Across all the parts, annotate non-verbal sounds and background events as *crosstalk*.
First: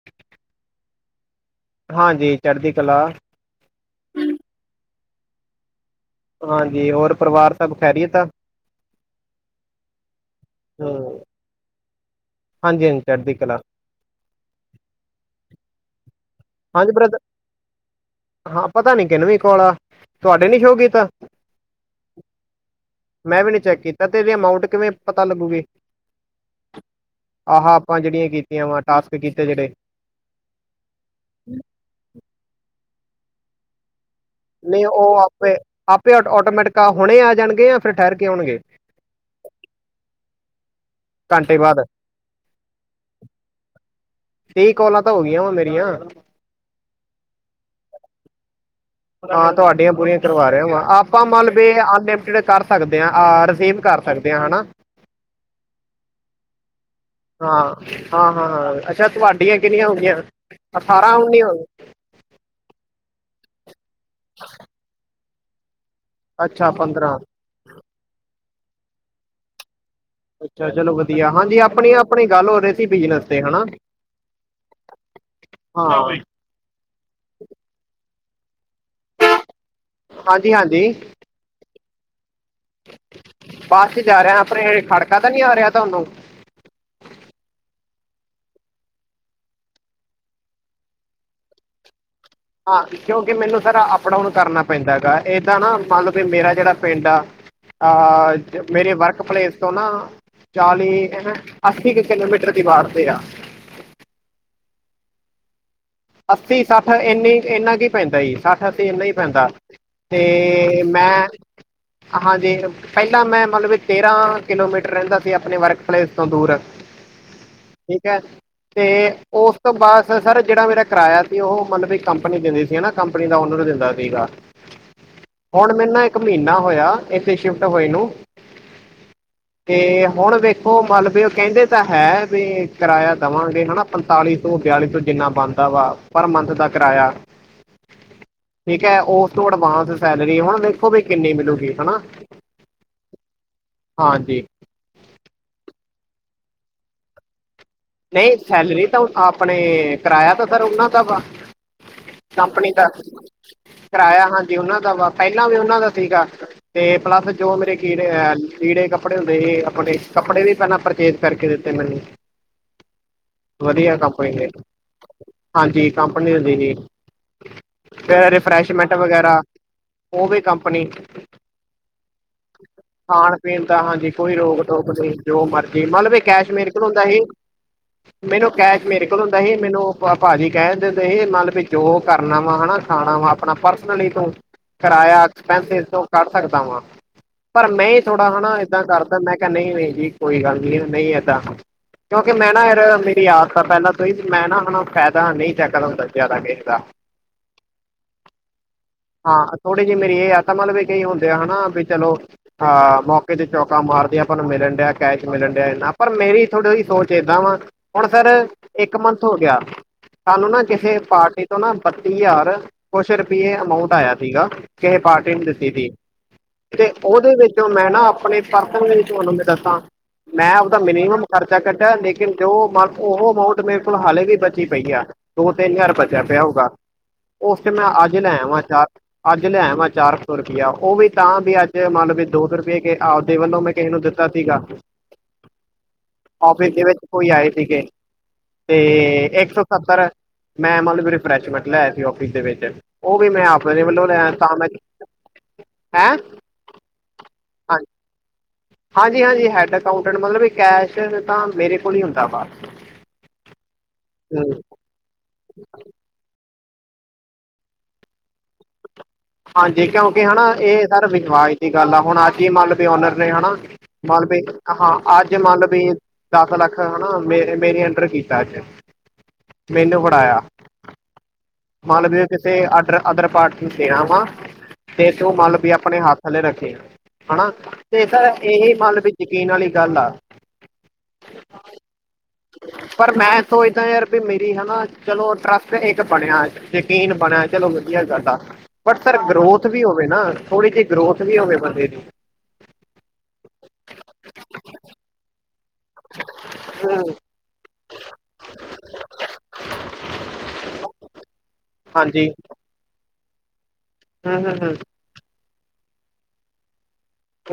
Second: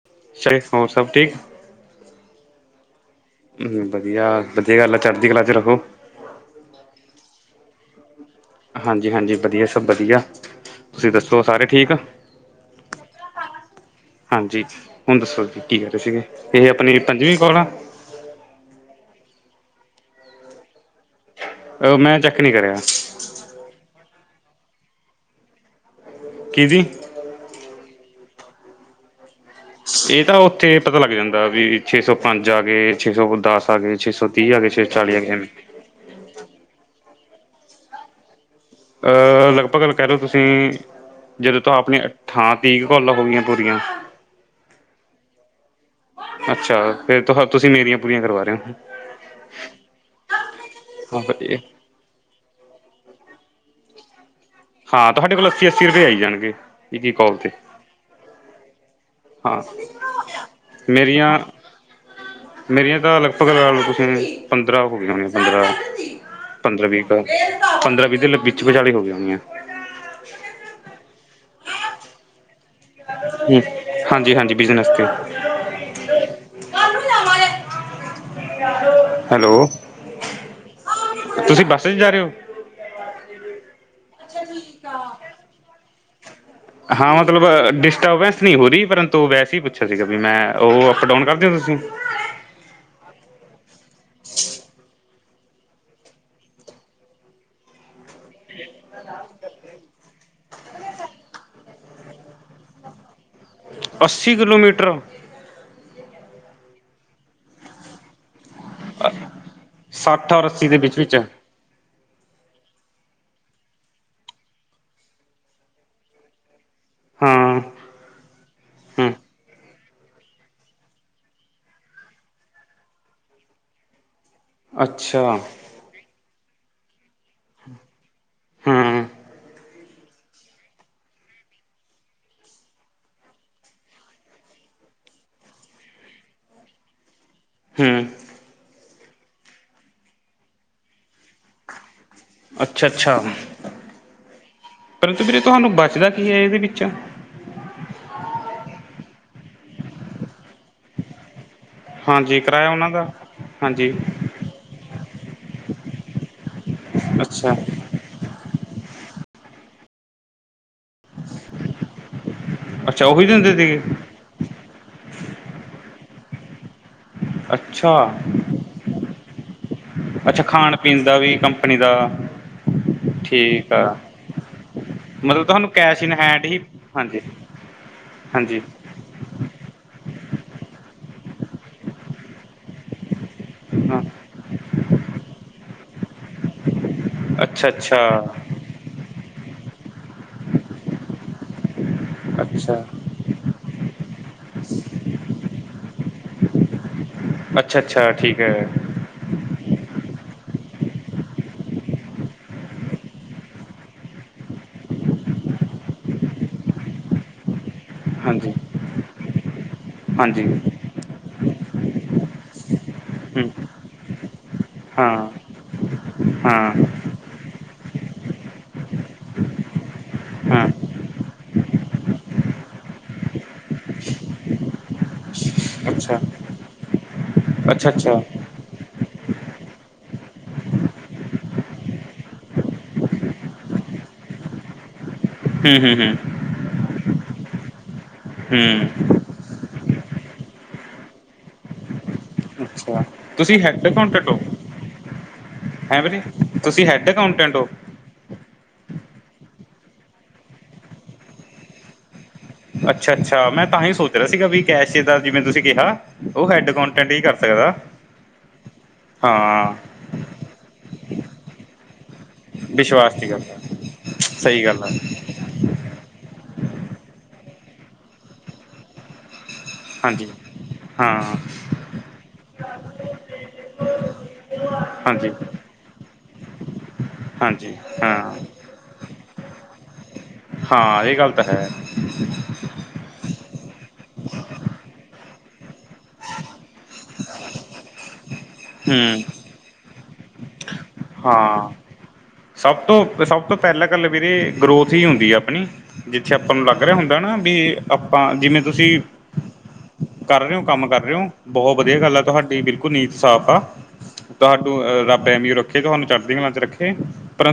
*inaudible* ਸ ਹੋਰ ਸਭ ਠੀਕ? ਹਾਂਜੀ ਚੜਦੀ ਕਲਾ। ਹੂੰ ਵਧੀਆ, ਵਧੀਆ ਗੱਲ ਆ ਚੜਦੀ ਕਲਾ 'ਚ ਰਹੋ। ਹਾਂਜੀ ਹੋਰ ਪਰਿਵਾਰ ਸਭ ਖੈਰੀਅਤ ਆ? ਹਾਂਜੀ-ਹਾਂਜੀ ਵਧੀਆ ਸਭ ਵਧੀਆ, ਤੁਸੀਂ ਦੱਸੋ ਸਾਰੇ ਠੀਕ। ਹਾਂਜੀ-ਹਾਂਜੀ ਚੜਦੀ ਕਲਾ। ਹਾਂਜੀ ਹੁਣ ਦੱਸੋ ਜੀ ਕੀ ਕੈ ਰੇ ਸੀਗੇ, ਇਹ ਹਾਂਜੀ ਆਪਣੀ ਬ੍ਰਦਰ ਪੰਜਵੀਂ ਕੋਲ ਆ? ਹਾਂ ਪਤਾ ਨੀ ਕਿਨਵੀ ਕੋਲ ਆ, ਤੁਹਾਡੇ ਨੀ ਸ਼ੋ ਕੀਤਾ। ਅ ਮੈਂ ਚੈੱਕ ਨੀ ਕਰਿਆ। ਮੈਂ ਵੀ ਨੀ ਚੈੱਕ ਕੀਤਾ 'ਤੇ ਏਦੀ ਅਮਾਊਟ ਕਿਵੇਂ ਪਤਾ ਲੱਗੂਗੀ? ਕਿਦੀ? ਆਹ ਆਪਾਂ ਜੇੜੀਆਂ ਕੀਤੀਆਂ ਵਾ ਟਾਸਕ ਕੀਤੇ ਜੇੜੇ। ਏ ਤਾਂ ਉੱਥੇ ਪਤਾ ਲੱਗ ਜਾਂਦਾ ਵੀ ਛੇ ਸੌ ਪੰਜ ਆਗੇ, ਛੇ ਸੌ ਦਸ ਆਗੇ ਛੇ ਸੌ ਤੀਹ ਆ ਗਏ ਨਈ ਛੇ ਸੌ ਓ ਚਾਲੀ ਆ ਗਏ ਐਵੇਂ ਆਪੇ, ਆਪੇ ਓਟੋ ਓਟੋਮੈਟਿਕ ਹੁਣੇ ਆ ਜਾਣਗੇ ਜਾਂ ਫਿਰ ਠੈਰ ਕੇ ਆਉਣਗੇ। ਅ ਲਗਭਗ ਗੱਲ ਕੈ ਲੋ ਤੁਸੀਂ ਘੰਟੇ ਜਦੋਂ ਤਾਂ ਬਾਅਦ ਆਪਣੇ ਹਾਂ ਤੀ ਕ ਕੋਲਾ ਹੋਗੀਆਂ ਪੂਰੀਆਂ। ਤੀ ਕੋਲਾਂ ਤਾਂ ਹੋਗੀਆਂ ਹੁਣ ਮੇਰੀਆਂ। ਅੱਛਾ ਫਿਰ ਤੁਹਾ ਤੁਸੀਂ ਮੇਰੀਆਂ ਪੂਰੀਆਂ ਕਰਵਾ ਰੇ ਓ। ਹਾਂ ਤੁਹਾਡੀਆਂ ਪੂਰੀਆਂ ਕਰਵਾ ਰੇਆ ਵਾ ਹਾਂ ਆਪਾਂ ਮਲ ਵਧੀਆ ਬੀ ਅਨਲਿਮਟਡ ਕਰ ਸਕਦੇ ਆ, ਆ ਰਸੀਵ ਕਰ ਸਕਦੇ ਆ ਹਨਾ। ਹਾਂ ਤੁਹਾਡੇ ਕੋਲ ਅੱਸੀ-ਅੱਸੀ ਰੁਪਏ ਆਈ ਜਾਣਗੇ, ਇੱਕ-ਇੱਕ ਕਾਲ 'ਤੇ। ਹਾਂ-ਹਾਂ-ਹਾਂ ਅੱਛਾ ਤੁਹਾਡੀਆਂ ਹਾਂ ਕਿੰਨੀਆਂ ਹੋਗੀਆਂ, ਮੇਰੀਆਂ ਅਠਾਰਾਂ-ਉਨੀਂ। ਮੇਰੀਆਂ ਤਾਂ ਲਗਭਗ ਲਾ ਲੋ ਤੁਸੀਂ ਪੰਦਰਾਂ ਹੋਗੀਆਂ ਹੋਣੀਆਂ ਪੰਦਰਾਂ ਅੱਛਾ ਪੰਦਰਾਂ-ਵੀਹ ਕ ਪੰਦਰਾਂ-ਵੀਹ ਦੇ ਲ ਵਿੱਚ ਵਿਚਾਲੇ ਈ ਹੋਗੀਆ ਹੋਣੀਆਂ। ਅੱਛਾ ਚਲੋ ਵਧੀਆ ਹਾਂਜੀ ਆਪਣੀ-ਆਪਣੀ ਗੱਲ ਹੋ ਰੇ ਹੂੰ ਹਾਂਜੀ-ਹਾਂਜੀ ਬਿਜ਼ਨਸ 'ਤੇ। ਹਾਂ ਹੈਲੋ ਹਾਂਜੀ-ਹਾਂਜੀ। ਤੁਸੀਂ ਬੱਸ 'ਚ ਜਾ ਰੇ ਓ? ਬੱਸ 'ਚ ਜਾ ਰੇਆ ਆਪਣੇ ਖੜਕਾ ਤਾਂ ਨੀ ਆ ਰੇਆ ਤੁਹਾਨੂੰ। ਹਾਂ ਮਤਲਬ ਡਿਸਟਰਬੈਂਸ ਨੀ ਹੋਰੀ ਪਰੰਤੂ ਵੈਸੇ ਈ ਪੁੱਛਿਆ ਸੀਗਾ ਵੀ ਮੈਂ ਓ ਅਪ-ਡਾਊਨ ਕਰਦੇ ਓ ਤੁਸੀਂ? ਹਾਂ ਕਿਉਂਕਿ ਮੈਨੂੰ ਸਰ ਅਪ-ਡਾਊਨ ਕਰਨਾ ਪੈਂਦਾ ਹੈਗਾ ਏਦਾਂ ਨਾ ਮੰਨ ਲੋ ਵੀ ਮੇਰਾ ਜੇੜਾ ਪਿੰਡ ਆ ਆਹ ਮੇਰੇ ਵਰਕ ਪਲੇਸ ਤੋਂ ਨਾ ਚਾਲੀ, ਅੱਸੀ ਕ ਕਿਲੋਮੀਟਰ ਦੀ ਵਾੜ 'ਤੇ ਆ। ਅੱਸੀ ਕਿਲੋਮੀਟਰ। ਅੱਸੀ-ਸੱਠ ਏਨੀ ਇੰਨਾ ਕੀ ਪੈਂਦਾ ਈ। ਸੱਠ-ਅੱਸੀ ਏਨਾ ਈ ਪੈਂਦਾ ਸੱਠ ਔਰ ਅੱਸੀ ਦੇ 'ਤੇ ਵਿੱਚ ਵਿੱਚ ਮੈਂ, ਹਾਂਜੀ। ਪਹਿਲਾਂ ਮੈਂ ਮੰਨ ਲੋ ਵੀ ਤੇਰਾਂ ਕਿਲੋਮੀਟਰ ਰੈਂਦਾ ਸੀ ਆਪਣੇ ਵਰਕ ਪਲੇਸ ਤੋਂ ਦੂਰ ਹਾਂ ਠੀਕ ਐ 'ਤੇ ਹੂੰ ਉਸ ਤੋਂ ਬਾਅਦ ਸ ਸਰ ਜੇੜਾ ਮੇਰਾ ਕਰਾਇਆ ਸੀ ਉਹ ਮੰਨ ਲੋ ਵੀ ਕੰਪਨੀ ਦਿੰਦੀ ਸੀ ਨਾ, ਕੰਪਨੀ ਦਾ ਓਨਰ ਦਿੰਦਾ ਸੀਗਾ। ਅੱਛਾ। ਹੁਣ ਮੈਨੂੰ ਨਾ ਇੱਕ ਮ੍ਹੀਨਾ ਹੋਇਆ ਇੱਥੇ ਸ਼ਿਫਟ ਹੋਏ ਨੂੰ, ਹੂੰ ਤੇ ਹੁਣ ਵੇ ਖੋ ਮਲ ਵੀ ਓ ਕੈਂਦੇ ਤਾਂ ਹੈ ਵੀ ਕਰਾਇਆ ਦੇਵਾਂਗੇ ਹਨਾ ਪੰਤਾਲੀ ਸੌ, ਬਿਆਲੀ ਸੌ ਜਿੰਨਾ ਬਣ ਦਾ ਵਾ ਪਰ ਮੰਥ ਦਾ ਕਰਾਇਆ। ਹਮ ਠੀਕ ਐ ਉਸ ਤੋਂ ਅਡਵਾਂਸ ਸੈਲਰੀ ਹੁਣ ਵੇਖੋ ਵੀ ਕਿੰਨੀ ਮਿਲੂਗੀ ਹਨਾ। ਅੱਛਾ ਅੱਛਾ, ਹਾਂਜੀ ਪਰੰਤੂ ਵੀਰੇ ਤੁਹਾਨੂੰ ਬਚਦਾ ਕੀ ਐ ਇਹਦੇ ਵਿੱਚ। ਨਹੀਂ ਸੈਲਰੀ ਤਾਂ ਆਪਣੇ ਕਿਰਾਇਆ ਤਾਂ ਸਰ ਉਹਨਾਂ ਦਾ ਵਾ ਹਾਂਜੀ ਕਿਰਾਇਆ ਕੰਪਨੀ ਦਾ ਉਹਨਾਂ ਹਾਂਜੀ ਕਰਾਇਆ ਹਾਜ ਉਹਨਾਂ ਦਾ ਵਾ ਪਹਿਲਾਂ ਵੀ ਉਹਨਾਂ ਦਾ ਸੀਗਾ ਤੇ ਪਲੱਸ ਅੱਛਾ ਜੋ ਮੇਰੇ ਕੀੜੇ ਅਹ ਲੀੜੇ- ਕੱਪੜੇ ਹੁੰਦੇ ਹੀ ਆਪਣੇ ਕੱਪੜੇ ਵੀ ਪਹਿਲਾਂ ਪਰਚੇਜ ਕਰਕੇ ਦਿੱਤੇ ਮੈਨੂੰ। ਅੱਛਾ ਉਵੀ ਦਿੰਦੇ। ਸੀਗੇ ਵਧੀਆ ਕੰਪਨੀ ਦੇ, ਹਾਂਜੀ ਕੰਪਨੀ ਦੇਦੀ ਜੀ। ਅੱਛਾ ਫਰੇ ਫਰੈਸ਼ਮੈਟ ਵਗੈਰਾ। ਉਹ ਵੀ ਅੱਛਾ ਕੰਪਨੀ ਖਾਣ-ਪੀਣ ਦਾ ਵੀ ਕੰਪਨੀ ਦਾ। ਖਾਣ- ਪੀਣ ਠੀਕ ਦਾ ਆ ਹਾਂਜੀ ਕੋਈ ਰੋਕ -ਟੋਕ ਨੀ ਮਤਲਬ ਜੋ ਤੁਹਾਨੂੰ ਮਰਜੀ, ਇਨ ਮੰਤਲਬ ਇਹ ਹੈਂਡ ਕੈਸ਼ ਹੀ ਮੇਰੇ ਕੋਲ ਹੁਦਾ ਹਾਂਜੀ ਹੀ ਮੈਨੂੰ ਹਾਂਜੀ ਕੈਸ਼ ਮੇਰੇ ਕੋਲ ਹੁੰਦਾ ਹੀ, ਮੈਨੂੰ ਭਾਜੀ ਕਹਿਣ ਦਿੰਦੇ ਹੀ ਮੰਨਲਬ ਵੀ ਜੋ ਕਰਨਾ ਵਾ ਹਨਾ ਖਾਣਾ ਵਾ ਆਪਣਾ ਪਰਸ ਹਾਂ ਲਈ ਤੂ ਕਿਰਾਇਆ ਐਕਸਪੈਂਸ ਤੋਂ ਕੱਢ ਸਕਦਾ ਵਾਂ, ਅੱਛਾ ਪਰ ਅੱਛਾ ਮੈਂ ਥੋੜਾ ਹਨਾ। ਇਏਦਾਂ ਕਰਦਾ ਹੁਨਾ ਕਿ ਨਈ- ਨਈ ਜੀ ਕੋਈ ਗੱਲ ਨੀ ਨਹੀਂ ਏਦਾਂ, ਕਿਉਂਕਿ ਮੈਂ ਨਾ ਅੱਛਾ ਯਾਰ ਮੇਰੀ ਆਯਤ ਤਾਂ ਪਹਿਲਾਂ ਤੋਂ ਈ ਮੈਂ ਨਾ ਹੁਣਾ ਫਾਇਦਾ ਨਹੀਂ ਚੈੱਕਦਾ ਹੁੰਦਾ ਜ਼ਿਆਦਾ ਕਿਸੇ ਦਾ। ਅੱਛਾ ਅੱਛਾ ਠੀਕ ਐ। ਹਾਂ ਥੋੜੀ ਜਿਹੀ ਮੇਰੀ ਇਹ ਆਦਤ ਤਾਂ ਮਤਲਬ ਵੀ ਕਈ ਹੁੰਦੇ ਆ ਹਨਾ ਵੀ ਚਲੋ ਹਾਂ ਮੌਕੇ ਤੇ ਚੌਕਾਂ ਮਾਰਦੇ ਆ ਆਪਾਂ ਨੂੰ ਮਿਲਣ ਡਿਆ ਕੈਸ਼ ਮਿਲਣ ਡਿਆ ਇਨਾ, ਪਰ ਮੇਰੀ ਥੋੜ੍ਹੀ ਜਹੀ ਸੋਚ ਏਦਾਂ ਵਾ ਹੁਣ ਸਰ ਹਾਂਜੀ ਇੱਕ ਮੰਥ ਹੋ ਗਿਆ, ਹਾਂਜੀ ਸਾਨੂੰ ਨਾ ਕਿਸੇ ਪਾਰਟੀ ਨਾ ਬੱਤੀ ਹਜ਼ਾਰ ਕੁਛ ਹੂੰ ਰੁਪਈਏ ਅਮਾਊਂਟ ਆਇਆ ਸੀਗਾ। ਕ ਹਾਂ ਪਾਟੀ ਨੂੰ ਦਿਤੀਦੀ ਹਾਂ ਕਿ ਉਹਦੇ ਵਿੱਚੋ ਮੈਂ ਨਾ ਆਪਣੇ ਪਰਸਨ ਵਿੱਚ ਤੁਹਾਨੂੰ ਮੈਂ ਦੱਸਾਂ ਮੈਂ ਹਾਂ ਉਹਦਾ ਮਿਨੀਮਮ ਖਰਚਾ ਕੱਟਿਆ ਲੇਕਿਨ ਤੇ ਉਹ ਮ ਉਹ ਅਮਾਊਂਟ ਮੇਰੇ ਕੋਲ ਹਾਲੇ ਵੀ ਬਚੀ ਪਈ ਆ, ਦੋ -ਤਿੰਨ ਹਜ਼ਾਰ ਅੱਛਾ ਬਚਿਆ ਪਿਆ ਹੋਊਗਾ। ਉਸ ਤੇ ਅੱਛਾ ਮੈਂ ਅੱਛਾ ਅਜ ਲੈ ਹੂੰ ਆਵਾਂ ਚਾਰ। ਅੱਜ ਲਿਆਇਆਂ ਵਾ ਚਾਰ ਸੌ ਰੁਪਇਆ, ਉਹ ਵੀ ਤਾਂ ਵੀ ਅੱਜ ਮੰਨ ਲ ਵੀ ਦੋ ਸੋ ਰੁਪਈਏ ਆਪਦੇ ਵੱਲੋਂ ਮੈਂ ਕਿਸੇ ਨੂੰ ਦਿੱਤਾ। ਸੀਗਾ। ਹਮ ਹਮ ਹਮ। ਆਫਿਸ ਦੇ ਵਿੱਚ ਕੋਈ ਆਏ ਸੀਗੇ, ਤੇ ਹੂੰ ਇੱਕ ਸੰਤਰ ਮੈਂ ਮਤਲਬ ਰਿਫਰੈਸ਼ਮੈਂਟ ਲੈ ਸੀ ਔਫਿਸ ਦੇ ਵਿੱਚ। ਅੱਛਾ ਉਹ ਵੀ ਮੈਂ ਤੁਸੀਂ ਆਪਣੇ ਹੈਡ ਵਲੋਂ ਅਕਾਊਂਟੈਂਟ ਲੈ ਹੋ ਤਾਂ ਮੈਂ ਹੈਂ। ਤੁਸੀਂ ਹੈੱਡ ਅਕਾਊਂਟੈਂਟ ਔ। ਹਾਂਜੀ ਹਾਂਜੀ ਹਾਂਜੀ ਹੈਡ- ਅਕਾਊਂਟੈਂਟ ਮਤਲਬ ਕੈਸ਼ ਤਾਂ ਮੇਰੇ ਕੋਲ ਈ ਹੁੰਦਾ ਵਾ। ਅੱਛਾ ਅੱਛਾ ਮੈਂ ਤਾਂ ਹੀ ਸੋਚ ਰਿਹਾ ਸੀਗਾ ਹੂੰ ਵੀ ਕੈਸ਼ ਦਾ ਜਿਵੇਂ ਤੁਸੀਂ ਕਿਹਾ, ਉਹ ਹੈਡ- ਅਕਾਂਟ ਡੀ ਕਰ ਸਕਦਾ। ਹਾਂ ਹਾਂਜੀ, ਕਿਉਂਕਿ ਹਨਾ ਇਹ ਸਰ ਵਿਸ਼ਵਾਸ ਦੀ ਗੱਲ ਆ ਹੁਣ ਅੱਜ। ਜ ਮੰਨ ਲਬ ਵਿਸ਼ਵਾਸ ਓਨਰ ਨੇ ਦੀ ਹੈਾ ਗੱਲ ਮੰ ਲਬ ਸਹੀ ਗੱਲ ਆ ਹਾਂ ਅੱਜ ਅਜ ਮੰਨ ਲ ਵੀ ਦਸ ਲੱਖ ਹਨਾ ਮੇ ਮੇਰੇ ਅੰਡਰ ਕੀਤਾ ਅੱਜ ਮੈਨੂੰ ਹਾਂਜੀ ਫੜਾਇਆ ਹਾਂ। ਮਲ ਵੀ ਕਿਸੇ ਅਡ ਅਦਰ ਪਾਰਟੀ ਨੂੰ ਦੇਣਾ ਵਾ ਤੇ ਹਾਂਜੀ ਤੂੰ ਮਲ ਵੀ ਆਪਣੇ ਹੱਥ ਥੱਲੇ ਰੱਖੇ, ਹਨਾ ਹਾਂਜੀ ਤੇ ਹਾਂ ਸਰ ਇਹੀ ਮੰਨ ਵੀ ਯਕੀਨ ਵਾਲੀ ਗੱਲ ਆ ਹਾਂ ਇਹ ਗੱਲ ਤਾਂ ਹੈ। ਪਰ ਮੈਂ ਸੋਚਦਾ ਯਾਰ ਪੀ ਮੇਰੀ ਹਨਾ, ਚਲੋ ਟਰੱਸਟ ਇੱਕ ਬਣਿਆਂ। ਯਕੀਨ ਬਣਿਆ ਚਲੋ ਵਧੀਆ ਗੱਲ ਆ, ਪਰ ਸਰ ਹੂੰ ਗਰੋਥ ਵੀ ਹੋਵੇ ਨਾ। ਥੋੜ੍ਹੀ ਜਿ ਗਰੋਥ ਵੀ ਹੋਵੇ ਹਾਂ ਬੰਦੇ ਦੀ। ਸਭ ਤੋਂ, ਸਭ ਤੋਂ ਪਹਿਲਾਂ ਗੱਲ ਵੀਰੇ ਗਰੋਥ ਈ ਹੁੰਦੀਂ ਆ ਆਪਣੀਂ। ਜਿੱਥੇ ਆਪਾਂ ਨੂੰ ਲੱਗ ਰਿਆ ਹੁੰਦਾ ਨਾ ਬੀ ਆਪਾਂ ਜਿਵੇਂ ਤੁਸੀਂ ਕਰ ਰੇ ਔ ਕੰਮ ਕਰ ਰੇ ਔ, ਬਹੁਤ ਵਧੀਆਂ ਗੱਲ਼ ਹੈ ਹਾਂਜੀ ਤੁਹਾਡੀ ਬਿਲਕ ਨੀਤ ਸਾਫ਼ ਆ, ਹੂੰ ਹੂੰ ਹੂੰ ਤੁਹਾਂਨੂੰ ਅ ਰੱਬ ਐਮੇ ਰੱਖੇਂ ਤੁਹਾਂਨੂੰ ਚੜ੍ਹਦੀ ਕਲਾਂ ਚ ਰੱਖੇ।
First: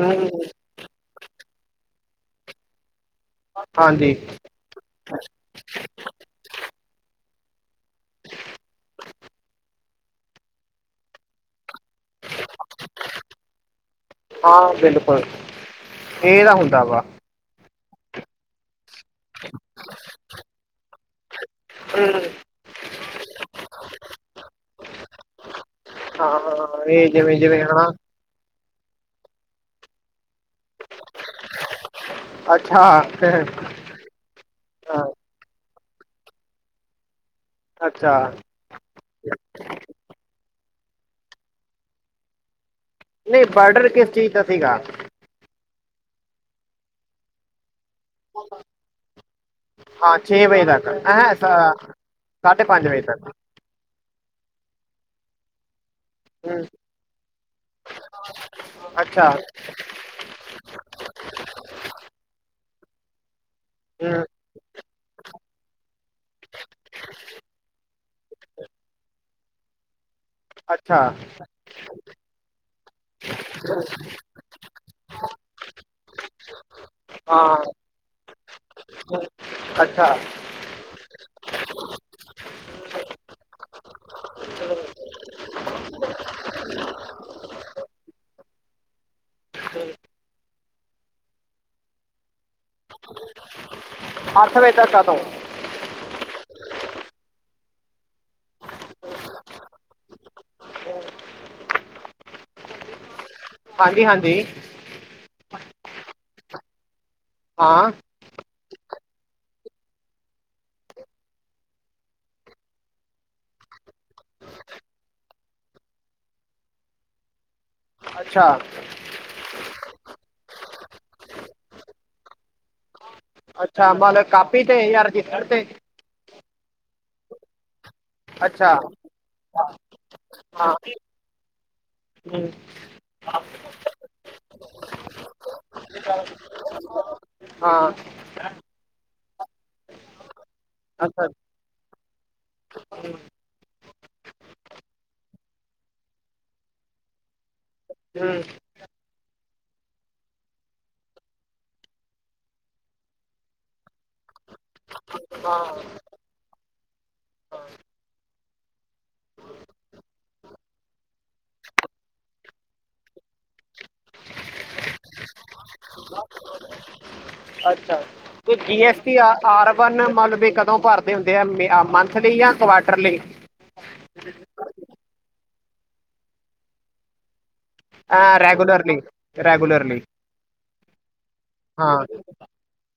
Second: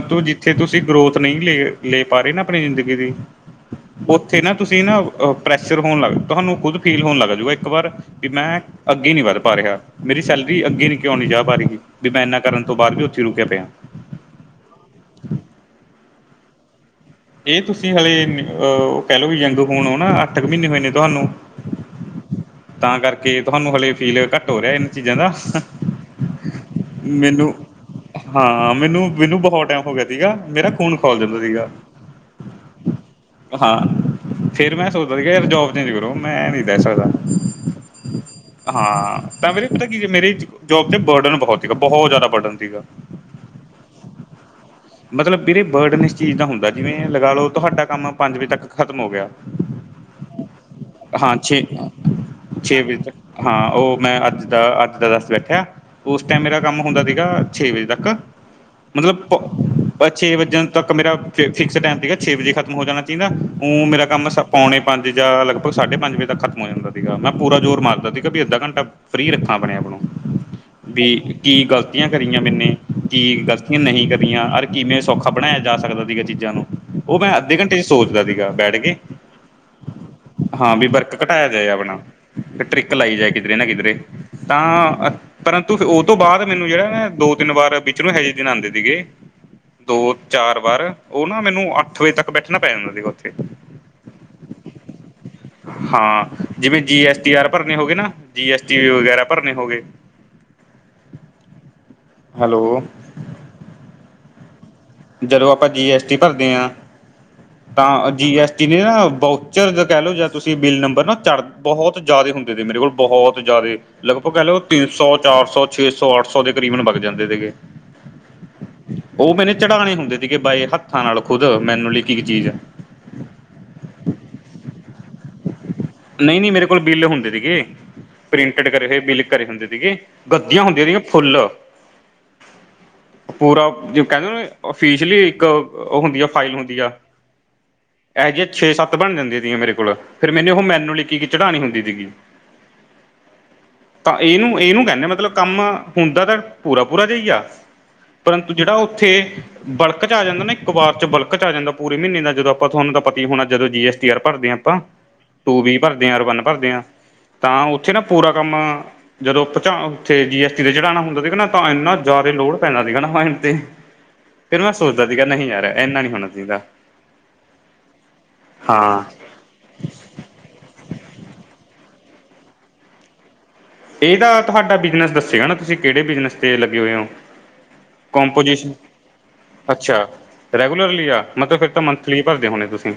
ਹੂੰ ਹੂੰ ਜਿੱਥੇ ਤੁਸੀਂ ਗਰੋਥ ਨਹੀਂ ਲੇ- ਲੇ ਪਾ ਰਹੇਂ ਨਾ ਆਪਣੀਂ ਜ਼ਿੰਦਗੀ ਦੀ ਹਾਂਜੀ ਉੱਥੇ ਨਾ ਤੁਸੀਂ ਨਾ ਪ੍ਰੈਸ਼ਰ ਹੋਣ ਲੱਗ, ਤੁਹਾਂਨੂੰ ਖੁਦ ਫੀਲ ਹੋਣ ਲੱਗਜੂਗਾ ਇੱਕ ਵਾਰ ਬੀ ਮੈਂ ਅੱਗੇ ਨੀਂ ਵੱਧ ਪਾ ਰਿਹਾ, ਮੇਰੀ ਸੈਲਰੀ ਅੱਗੇ ਵੀ ਕਿਉਂ ਨੀਂ ਜਾ ਪਾ ਰਹੀ, ਬੀ ਮੈਂ ਏਨਾਂ ਕਰਨ ਤੋਂ ਬਾਅਦ ਵੀ ਚ ਰੁਕਿਆ ਪਿਆ। ਹਾਂ ਬਿਲਕੁਲ, ਏ ਤਾਂ ਹੁੰਦਾ ਵਾ। ਏ ਤੁਸੀਂ ਹਾਲੇ ਅਹ ਕਹਿ ਲਓ ਵੀ ਯੰਗ ਹੋਣ ਹੋ ਨਾ, ਅੱਠ ਕੁ ਮਹੀਨੇ ਹੋਏ ਨੇ ਤੁਹਾਂਨੂੰ। *unintelligible* ਤਾਂ ਕਰਕੇ ਤੁਹਾਂਨੂੰ ਹਲੇੇ ਫੀਲ ਘੱਟ ਹੋ ਰਿਹਾਂ, ਇਹਨਾਂ ਚੀਜ਼ਾਂ ਦਾ। ਹਾਂ, ਇਹ ਜਿਵੇਂ- ਮੈਨੂੰ ਜਿਵੇਂ ਹਨਾ। ਹਾਂ ਮੈਨੂੰ- ਮੈਨੂੰ ਬਹੁਤ ਟਾਇਮ ਹੋ ਗਿਆਂ ਸੀਗਾ, ਮੇਰਾ ਖ਼ੂਨ ਖੋਲ ਜਾਦਾ। ਸੀਗਾ, ਅੱਛਾ ਹਾਂ। ਫੇਰ ਮੈਂ ਹਾਂ, ਸੋਚਦਾ ਕਿ ਯਾਰ ਜੋਬ ਚੇਂਜ ਕਰੋ ਮੈਂ ਐਵੇਂ ਨੀ ਰਹਿ ਸਕਦਾਂ। ਅੱਛਾ। ਹਾਂ ਤਾਂ ਵੀਰੇ ਪਤਾਂ ਕੀ ਮੇਰੀ ਜੋਬ ਚ ਬਰਡਨ ਬਹੁਤ ਸੀਗਾ ਬਹੁਤ ਜ਼ਿਆਦਾ ਬਰਡਨ ਸੀਗਾ। ਨਹੀਂ, ਬਾਡਰ ਕਿਸ ਚੀਜ਼ ਦਾ ਸੀਗਾ। ਮਤਲਬ ਵੀਰੇ ਬਰਡਨ ਇਸ ਚੀਜ਼ ਦਾ ਹੁੰਦਾ ਜਿਵੇਂ ਲਗਾ ਲਓ ਤੁਹਾਡਾ ਕੰਮ। ਪੰਜ ਵਜੇ ਤੱਕ ਖਤਮ ਹੋ ਗਿਆਂ, ਹਾਂ ਵਜੇ ਤੱਕ ਐ ਹਾਂ ਛੇ ਸਾਢੇ ਛੇ ਪੰਜ ਵਜੇ ਵਜ਼ੇ ਤੱਕ। ਹਾਂ, ਉਹ ਮੈਂ ਅੱਜ ਦਾ ਅੱਜ ਦਾ ਦੱਸ ਬੈਠਿਆ। ਉਸ ਟਾਇਮ ਮੇਰਾ ਹੂੰ, ਕੰਮ ਹੁੰਦਾ ਸੀਗਾ, ਛੇ ਵਜੇ ਤੱਕ ਮਤਲਬ ਅੱਛਾ ਪ ਬਹ ਛੇ ਵੱਜਣ ਤੱਕ ਮੇਰਾ ਫ ਫਿਕਸ ਟਾਇਮ ਸੀਗਾ, ਛੇ ਵਜ਼ੇ ਖਤਮ ਹੋ ਜਾਣਾਂ ਚਾਹੀਂਦਾ। ਓ ਮੇਰਾ ਹੂੰ, ਕੰਮ ਸਭ ਪਉਣੇ ਪੰਜ ਜਾਂ ਲਗਭਗ ਸਾਢੇ ਪੰਜ ਵਜੇ ਤੱਕ ਖ਼ਤਮ ਹੋ ਜਾਂਦਾ ਸੀਗਾ। ਮੈਂ ਪੂਰਾ ਜ਼ੋਰ ਮਾਰਦਾ ਸੀਗਾ ਬੀ ਅੱਧਾ ਘੰਟਾ ਫਰੀ ਰੱਖਾ ਆਪਣੇਂ ਆਪ ਨੂੰ। ਅੱਛਾ ਬੀ ਕੀ ਗ਼ਲਤੀਆਂ ਕਰੀਆਂ ਮੈਨੇ ਕੀ ਗ਼ਲਤੀਆਂ ਨਹੀਂ ਕ ਤੀਆਂ ਅਰ ਕਿਵੇਂ ਸੌਖਾਂ ਬਣਾਇਆਂ ਜਾਂ ਸਕਦਾਂ ਸੀਗਾ ਚੀਜ਼ਾਂ ਨੂੰ। ਔ ਮੈ ਹਾਂ ਅੱਧੇ ਘੰਟੇ'ਚ ਸੋਚਦਾਂ ਸੀਗਾ ਬੈਠ ਕੇ। ਹੂੰ, ਅੱਛਾ ਹਾਂ ਵੀ ਵਰਕ ਘਟਾਇਆ ਜਾਏਂ ਆਪਣਾਂ, ਤੇ ਟ੍ਰਿਕ ਲਾਈ ਜਾਏ ਕਿਧਰੇ ਨਾ ਕਿਧਰੇ। ਤਾਂ ਪਰੰਤੂ, ਫ਼ਿਰ ਉਹ ਤੋਂ ਬਾਅਦ ਮੈਂਨੂੰ ਜਿਹੜਾ ਨਾ ਦੋ ਤਿੰਨ ਵਾਰ ਵਿੱਚ ਅਹੇ ਜੇ ਦਿਨ ਆਂਦੇ ਸੀਗੇ। ਦੋ-ਚਾਰ ਵਾਰ, ਉਹ ਨਾ ਮੈਨੂੰ ਅੱਠ ਵਜੇ ਤੱਕ ਕੀ ਬੈਠਣਾ ਪੈ ਜਾਂਦਾ ਸੀਗਾ ਔਥੇ। ਵਜੇ ਤੱਕ ਕਦੋਂ ਹਾਂ, ਜਿਵੇਂ ਜੀਐਸਟੀ ਆਰ ਭਰਨੇ ਹੋ ਗੇ ਨਾ, ਜੀਐਸਟੀ ਵਗੈਰਾ ਭਰਨੇ ਹੋ ਗੇ। ਹੈਲੋ। ਹਾਂਜੀ-ਹਾਂਜੀ। ਜਦੋਂ ਆਪਾਂ ਜੀਐਸਟੀ ਭਰਦੇ ਆਂ ਹਾਂ ਤਾਂ ਜੀਐਸਟੀ ਨੇ ਨਾ ਬਾਊਚਰ ਦਾ ਕਹਿ ਲਓ ਜਾਂ ਤੁਸੀਂ ਬਿੱਲ ਨੰਬਰ ਨਾ ਚੜ ਬਹੁਤ ਜ਼ਿਆਦੇ ਹੁੰਦੇ ਨੇ ਮੇਰੇ ਕੋਲ ਬਹੁਤ ਜ਼ਿਆਦੇ ਲਗਭਗ ਕਹਿਲੋ ਤਿੰਨ ਸੌ, ਚਾਰ ਸੌ, ਛੇ ਸੌ, ਅੱਠ ਸੌ ਦੇ ਕਰੀਬਨ ਬਗ ਜਾਂਦੇ ਸੀਗੇ। ਅੱਛਾ। ਉਹ ਮੈਂਨੇ ਚੜਾਣੇ ਹੁੰਦੇ ਸੀਗੇ, ਬਾਏ ਹੱਥਾਂ ਨਾਲ਼ ਖੁਦ ਮੈਨੂੰਯਲੀ ਇੱਕ-ਇੱਕ ਚੀਜ਼। ਅੱਛਾ, ਮਤਲਬ ਕਾਪੀ ਤੇ ਯਾ ਰਜਿਸਟਰ ਤੇ। ਨਈ-ਨਈ, ਮੇਰੇ ਕੋਲ ਬਿੱਲ ਹੁੰਦੇ ਸੀਗੇ। ਪ੍ਰਿੰਟੇਡ ਅੱਛਾ ਕਰੇ ਹੋਏ ਬਿਲ ਕਰੇ ਹੁੰਦੇ ਸੀਗੇ। ਗੱਤੀਆਂ ਹਾਂ ਹੁੰਦੀਆਂ ਸੀਗੀਆਂ ਫੁੱਲ। ਹੂੰ, ਪੂਰਾ ਜੋ ਕੈਹੰਦੇ ਨੇਨਾ ਔਫੀਸ਼ਲੀ ਇੱਕ ਓ ਹੁੰਦੀ ਆ, ਫਾਈਲ ਹੁੰਦੀ ਆ। ਹਾਂ ਇਹੋ ਜਿਆਂ ਛੇ-ਸੱਤ ਬਣ ਜਾਂਦੀਆਂ ਸੀਗੀਆਂ ਮੇਰੇ ਕੋਲ, ਫੇਰ ਮੈਨੂੰ ਓਹ ਮੈਨੂੰਅਲੀ ਇੱਕ-ਇੱਕ ਅੱਛਾ ਚੜ੍ਹਾਣੀ ਹੁੰਦੀ ਸੀਗੀ। *inaudible* ਤਾਂ ਏਹਨੂੰ-ਏਹਨੂੰ ਕੈਹੰਦੇ ਮਤਲਬ ਕੰਮ, ਹੁੰਦਾ ਤਾਂ ਪੂਰਾ-ਪੂਰਾ ਜੇਹਾਈ ਆ। ਹੂੰ ਪਰੰਤੂ ਜੇਹੜਾ ਓੱਥੇ ਬਲਕ'ਚ ਆ ਜਾਂਦਾ ਨਾ ਇੱਕ ਵਾਰ'ਚ ਬਲਕ'ਚ ਆ ਜਾਂਦਾ ਨਾ ਪੂਰੇ ਮਹੀਨੇ ਦਾ, ਜਦੋਂ ਆਪਾਂ ਤੁਹਾਨੂੰ ਤਾਂ ਪਤਾ ਈ ਹੋਣਾ ਜਦੋਂ ਜੀ ਐਸ ਟੀ ਆਰ ਭਰਦੇਆਂ ਆਪਾਂ ਟੂ ਬੀ ਭਰਦੇ ਆਓ ਆਰ ਵੰਨ ਭਰਦੇਆਂ ਤਾਂ ਓੱਥੇ ਨਾ ਪੂਰਾ ਕੰਮ ਜਦੋਂ ਪਚਾ੍ਹ ਉੱਥੇ ਜੀ ਐਸ ਟੀ ਤੇ ਚੜਾਣਾ ਹੁੰਦਾ ਸੀਗਾ ਨਾ ਤਾਂ ਇੰਨਾ ਜ਼ਿਆਦਾ ਲੋੜ ਪੈਂਨਾਂ ਸੀਗਾ ਨਾ ਮਾਇੰਡ ਤੇ ਫੇਰ, ਮੈਂ ਸੋਚਦਾ ਸੀਗਾ ਨਹੀਂ ਯਾਰ ਇੰਨਾ ਨੀ ਹੋਣਾ ਚਾਈਦਾ। ਅੱਛਾ, ਤੇ ਜੀ ਐਸ ਹਾਂ ਟੀ ਆ ਆਰਬਨ ਮੱਤਲਵ ਵੀ ਕਦੋਂ ਭਰਦੇ ਹੁੰਦੇ ਐ, ਮੇ ਅ ਮੰਥਲੀ ਯਾ ਕੁਆਟਰਲੀ? ਏਹ ਤਾਂ ਤੁਹਾਡਾ ਬਿਜਨੇਸ ਦੱਸੇਗਾ ਨਾ ਤੁਸੀਂ ਕੇਹੜੇ ਬਿਜਨਸ'ਤੇ ਲੱਗੇ ਹੋਏ ਔ। ਕੋਮਪੋਜੀਸ਼ਨ, ਰੈਗੂਲਰਲੀ ਰੈਗੂਲਰਲੀ ਅੱਛਾ ਰੈਗੂਲਰਲੀ ਆ ਮਤਲਬ ਫੇਰ ਤਾਂ ਹਾਂ ਮੰਥਲੀ ਭਰਦੇ ਹੋਣੇ ਤੁਸੀਂ।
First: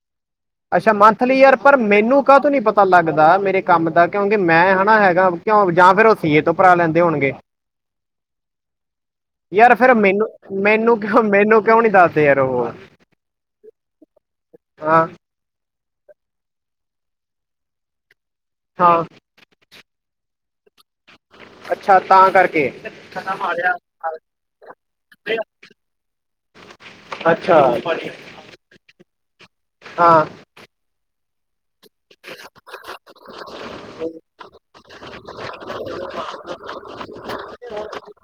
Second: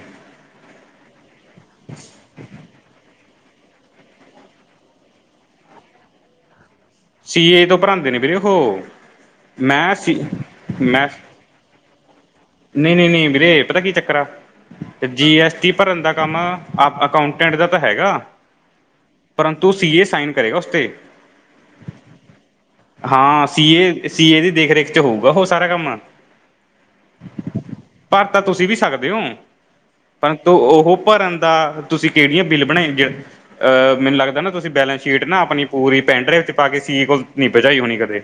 ਅੱਛਾ ਮੰਥਲੀ ਯਾਰ ਪਰ, ਮੈਨੂੰ ਕਾਹ ਤੋਂ ਨੀ ਪਤਾ ਲੱਗਦਾ ਮੇਰੇ ਕੰਮ ਦਾ ਕਿਉਂਕਿ ਮੈਂ ਹੈਨਾ ਹੈਗਾ ਕਿਉਂ ਜਾ ਫੇਰ ਓ ਸੀਏ ਤੋਂ ਭਰਾ ਲੈਂਦੇ ਹੋਨੇਂ। ਸੀ ਏ ਤੋਂ ਭੱਰਾਂਦੇ ਨੇ ਵੀਰੇ ਔਹੋ। ਯਾਰ ਫਿਰ ਮੈਂ ਸੀ, ਮੈਨੂੰ ਮੈਨੂੰ ਮੈਂ ਕਿਉਂ ਮੈਨੂੰ ਕਿਉਂ ਨਹੀਂ ਦੱਸਦੇ ਯਾਰ ਉਹ ਨਈ-ਨਈ ਨੀ ਵੀਰੇ, ਪਤਾ ਕੀ ਚੱਕਰ ਆ। ਹਾਂ ਤੇ ਜੀ ਐਸ ਟੀ ਭਰਨ ਦਾ ਕੰਮ ਅਕਾਉਂਟੈਂਟ ਦਾ ਤਾਂ ਹੈਗਾ। ਹਾਂ। ਪਰੰਤੂ ਸੀ ਏ ਸਾਈਨ ਕਰੇਗਾ ਉਸਤੇ। ਅੱਛਾ ਤਾਂ ਕਰਕੇ ਹਾਂ ਸੀ ਏ, ਸੀ ਏ ਦੀ ਦੇਖ-ਰੇਖ'ਚ ਹੋਊਗਾ ਔਹ ਸਾਰਾ ਕੰਮ। ਅੱਛਾ ਭਰਤਾਂ ਤੁਸੀਂ ਵੀ ਸਕਦੇ ਓ ਹਾਂ ਪਰੰਤੂ ਔਹ ਭਰਨ ਦਾ। ਤੁਸੀਂ ਕੇਹੜੀਆਂ ਬਿੱਲ ਬਣਾਈਂਗੇਅ, ਮੈਨੂੰ ਲੱਗਦਾ ਨਾ ਤੁਸੀਂ ਬੈਲੈਂਸ ਸ਼ੀਟ ਨਾ ਆਪਣੀ ਪੂਰੀ ਪੈਨ ਡਰਾਈਵ। ਤਾਂ ਕੇ ਸੀ ਏ ਕੋਲ ਨੀ ਭਜਾਈ ਹੋਣੀ ਕਦੇ।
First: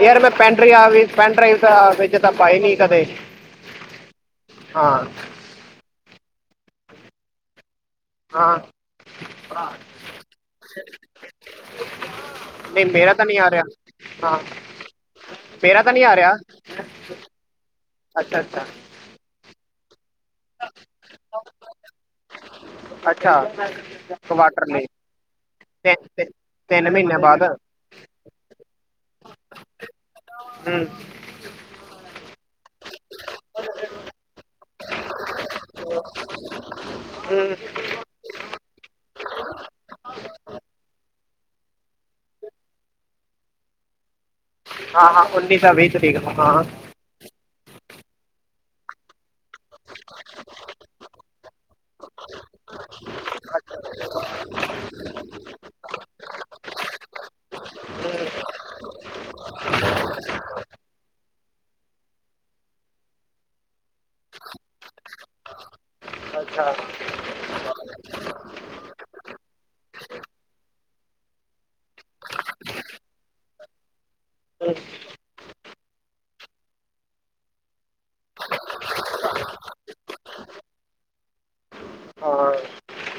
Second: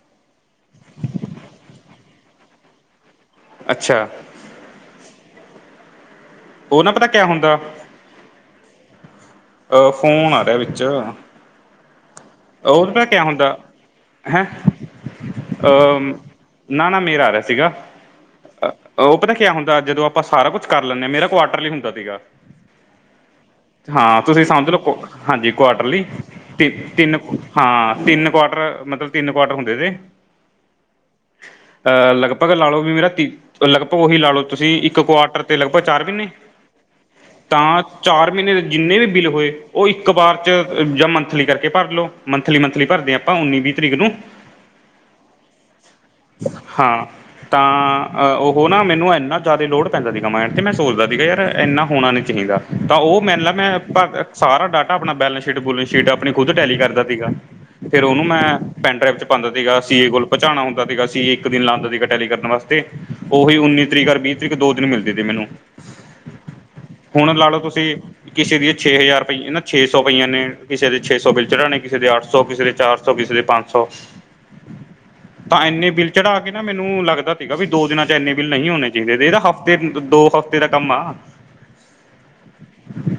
ਯਾਰ ਮੈਂ ਪੈਂਡਰੀ ਆ ਗਈ ਪੈਨ ਡਰਾਈਵ ਤਾਂ ਵਿੱਚ ਤਾਂ ਪਾਈ ਨੀ ਕਦੇ। ਅੱਛਾ। ਹਾਂ। ਓਹ ਨਾ ਪਤਾ ਕਿਆ ਹੁੰਦਾ, ਹਾਂ ਅਹ ਫੋਨ ਆ ਰੇਆ ਵਿੱਚ। *inaudible* ਓਹ ਪਤਾ ਕਿਆ ਤਾਂ ਨਹੀਂ ਹੁੰਦਾ, ਆ ਰਿਹਾ ਹਾਂ ਹੈਂ। ਮੇਰਾ ਤਾਂ ਨਹੀਂ ਅਹ, ਆ ਰਿਹਾ ਨਾ-ਨਾ ਮੇਰਾ ਆ ਰੇਹਾ ਸੀਗਾ, ਅੱਛਾ ਅੱਛਾ ਅਹ ਓ ਪਤਾ ਕਿਆ ਹੁੰਦਾ ਜਦੋਂ। ਆਪਾਂ ਸਾਰਾ ਕੁਛ ਕਰ ਲੈਂਣੇ ਆਂ ਮੇਰਾ ਕੁਆਟਰਲੀ ਹੁੰਦਾ ਸੀਗਾ। ਅੱਛਾ ਹਾਂ ਤੁਸੀਂ ਸਮਝ ਲਓ ਕੁਆਟਰਲੀ ਕੁ ਹਾਂਜੀ ਤਿ ਕੁਆਟਰਲੀ ਤਿ ਤੇ। ਤਿੰਨ ਮਹੀਨਿਆਂ ਬਾਅਦ ਹਾਂ ਤਿੰਨ ਕੁਆਟਰ ਮਤਲਬ ਤਿੰਨ ਕੁਆਟਰ ਹੁੰਦੇ ਇਦੇ। ਹੂੰ ਅ ਲਗਭਗ ਲਾ ਲਓ ਵੀ ਮੇਰਾ ਤੀ ਲਗਭਗ ਓਹੀ ਲਾ ਲਓ ਤੁਸੀਂ ਇੱਕ ਕੁਆਟਰ ਤੇ ਲਗਭਗ ਚਾਰ ਮਹੀਨੇ, ਹੂੰ ਤਾਂ ਚਾਰ ਮਹੀਨੇ ਦੇ ਜਿੰਨੇ ਵੀ ਬਿੱਲ ਹੋਏ ਓਹ ਇੱਕ ਵਾਰ 'ਚ ਯਾ ਮੰਥਲੀ ਕਰ ਕੇ ਭਰ ਲਓ ਮੰਥਲੀ-ਮੰਥਲੀ ਭਰਦੇ ਆਂ ਆਪਾਂ ਉੱਨੀ-ਵੀਹ ਤਰੀਕ ਨੂੰ। ਹਾਂ ਹਾਂ ਉੱਨੀ ਸ ਵੀਹ ਤਰੀਕ ਨੂ, ਹਾਂ ਤਾਂ ਉਹ ਨਾ ਮੈਨੂੰ ਇੰਨਾ ਜਿਆਦਾ ਲੋੜ ਪੈਂਦਾ ਸੀ ਮਾਇਡ ਤੇ ਮੈਂ ਸੋਚਦਾ ਸੀਗਾ ਯਾਰ ਇੰਨਾ ਹੋਣਾ ਨੀ ਚਾਹੀਦਾ, ਤਾਂ ਉਹ ਮੈਨ ਲ ਮੈਂ ਸਾਰਾ ਡਾਟਾ ਆਪਣਾੈਲੈਂਸ ਸ਼ੀਟ, ਬਲਗ ਸ਼ੀਟ ਖੁਦ ਟੈਲੀ ਕਰਦਾ ਸੀਗਾ, ਫ਼ਿਰ ਉਹਨੂੰ ਮੈਂ ਪੈਨ ਡਰਾਈਵ ਚ ਪਾਂਦਾ ਸੀਗਾ ਸੀਏ ਕੋਲ ਪਹਚਾਣਾ ਹੁੰਦਾ ਸੀਗਾ ਇੱਕ ਦਿਨ ਲਾਂਦਾ ਸੀਗਾ ਟੈਲੀ ਕਰਨ ਵਾਸਤੇ, ਉਹੀ ਉੱਨੀ ਤਰੀਕ, ਵੀਹ ਤਰੀਕ ਦੋ ਦਿਨ ਮਿਲਦੀ ਸੀ ਮੈਨੂੰ ਅੱਛਾ *inaudible* ਹੁਣ ਲਾ ਲਓ ਤੁਸੀਂ ਕਿਸੇ ਦੀਆਂ ਛੇ ਹਜ਼ਾਰ ਪਈ, ਛੇ ਸੌ ਪਈਆਂ ਨੇ ਕਿਸੇ ਦੇ ਛੇ ਸੌ ਵਿਚਣਾ ਨੇ ਕਿਸੇ ਦੇ ਅੱਠ ਸੌ, ਕਿਸੇ ਦੇ ਚਾਰ ਸੌ, ਕਿਸੇ ਦੇ ਪੰਜ ਸੌ ਅ ਤਾਂ ਇੰਨੇ ਬਿੱਲ ਚੜਾ ਕੇ ਨਾ ਮੈਨੂੰ ਲੱਗਦਾ ਸੀਗਾ ਵੀ ਦੋ ਦਿਨਾਂ ਚ ਇੰਨੇ ਬਿੱਲ ਨਹੀਂ ਹੋਣੇ ਚਾਹੀਦੇ, ਇਹਦਾ ਹਫ਼ਤੇ ਦੋ ਹਫ਼ਤੇ ਤੇਰਾ ਕੰਮ ਆ, ਹਾਂ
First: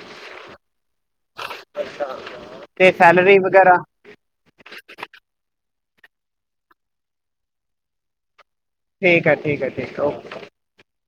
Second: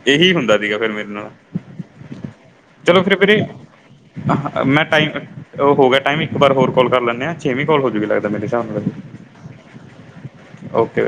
ਇਹੀ ਹੁੰਦਾ ਸੀਗਾ ਫਿਰ ਮੇਰੇ ਨਾਲ ਅੱਛਾ ਚਲੋ ਫਿਰ ਵੀਰੇ ਹ ਮੈਂ ਟਾਈਮ ਉਹ ਹੋ ਗਿਆ ਟਾਈਮ ਇੱਕ ਵਾਰ ਹੋਰ ਕੋਲ ਕਰ ਲੈਂਦੇ ਆ, ਛੇਵੀਂ ਕੋਲ ਹੋਜੂਗੀ ਲੱਗਦਾ ਮੇਰੇ ਹਿਸਾਬ ਨਾਲ ਠੀਕ ਐ, ਠੀਕ ਐ ਠੀਕ ਓਕੇਕੇ ਓਕੇ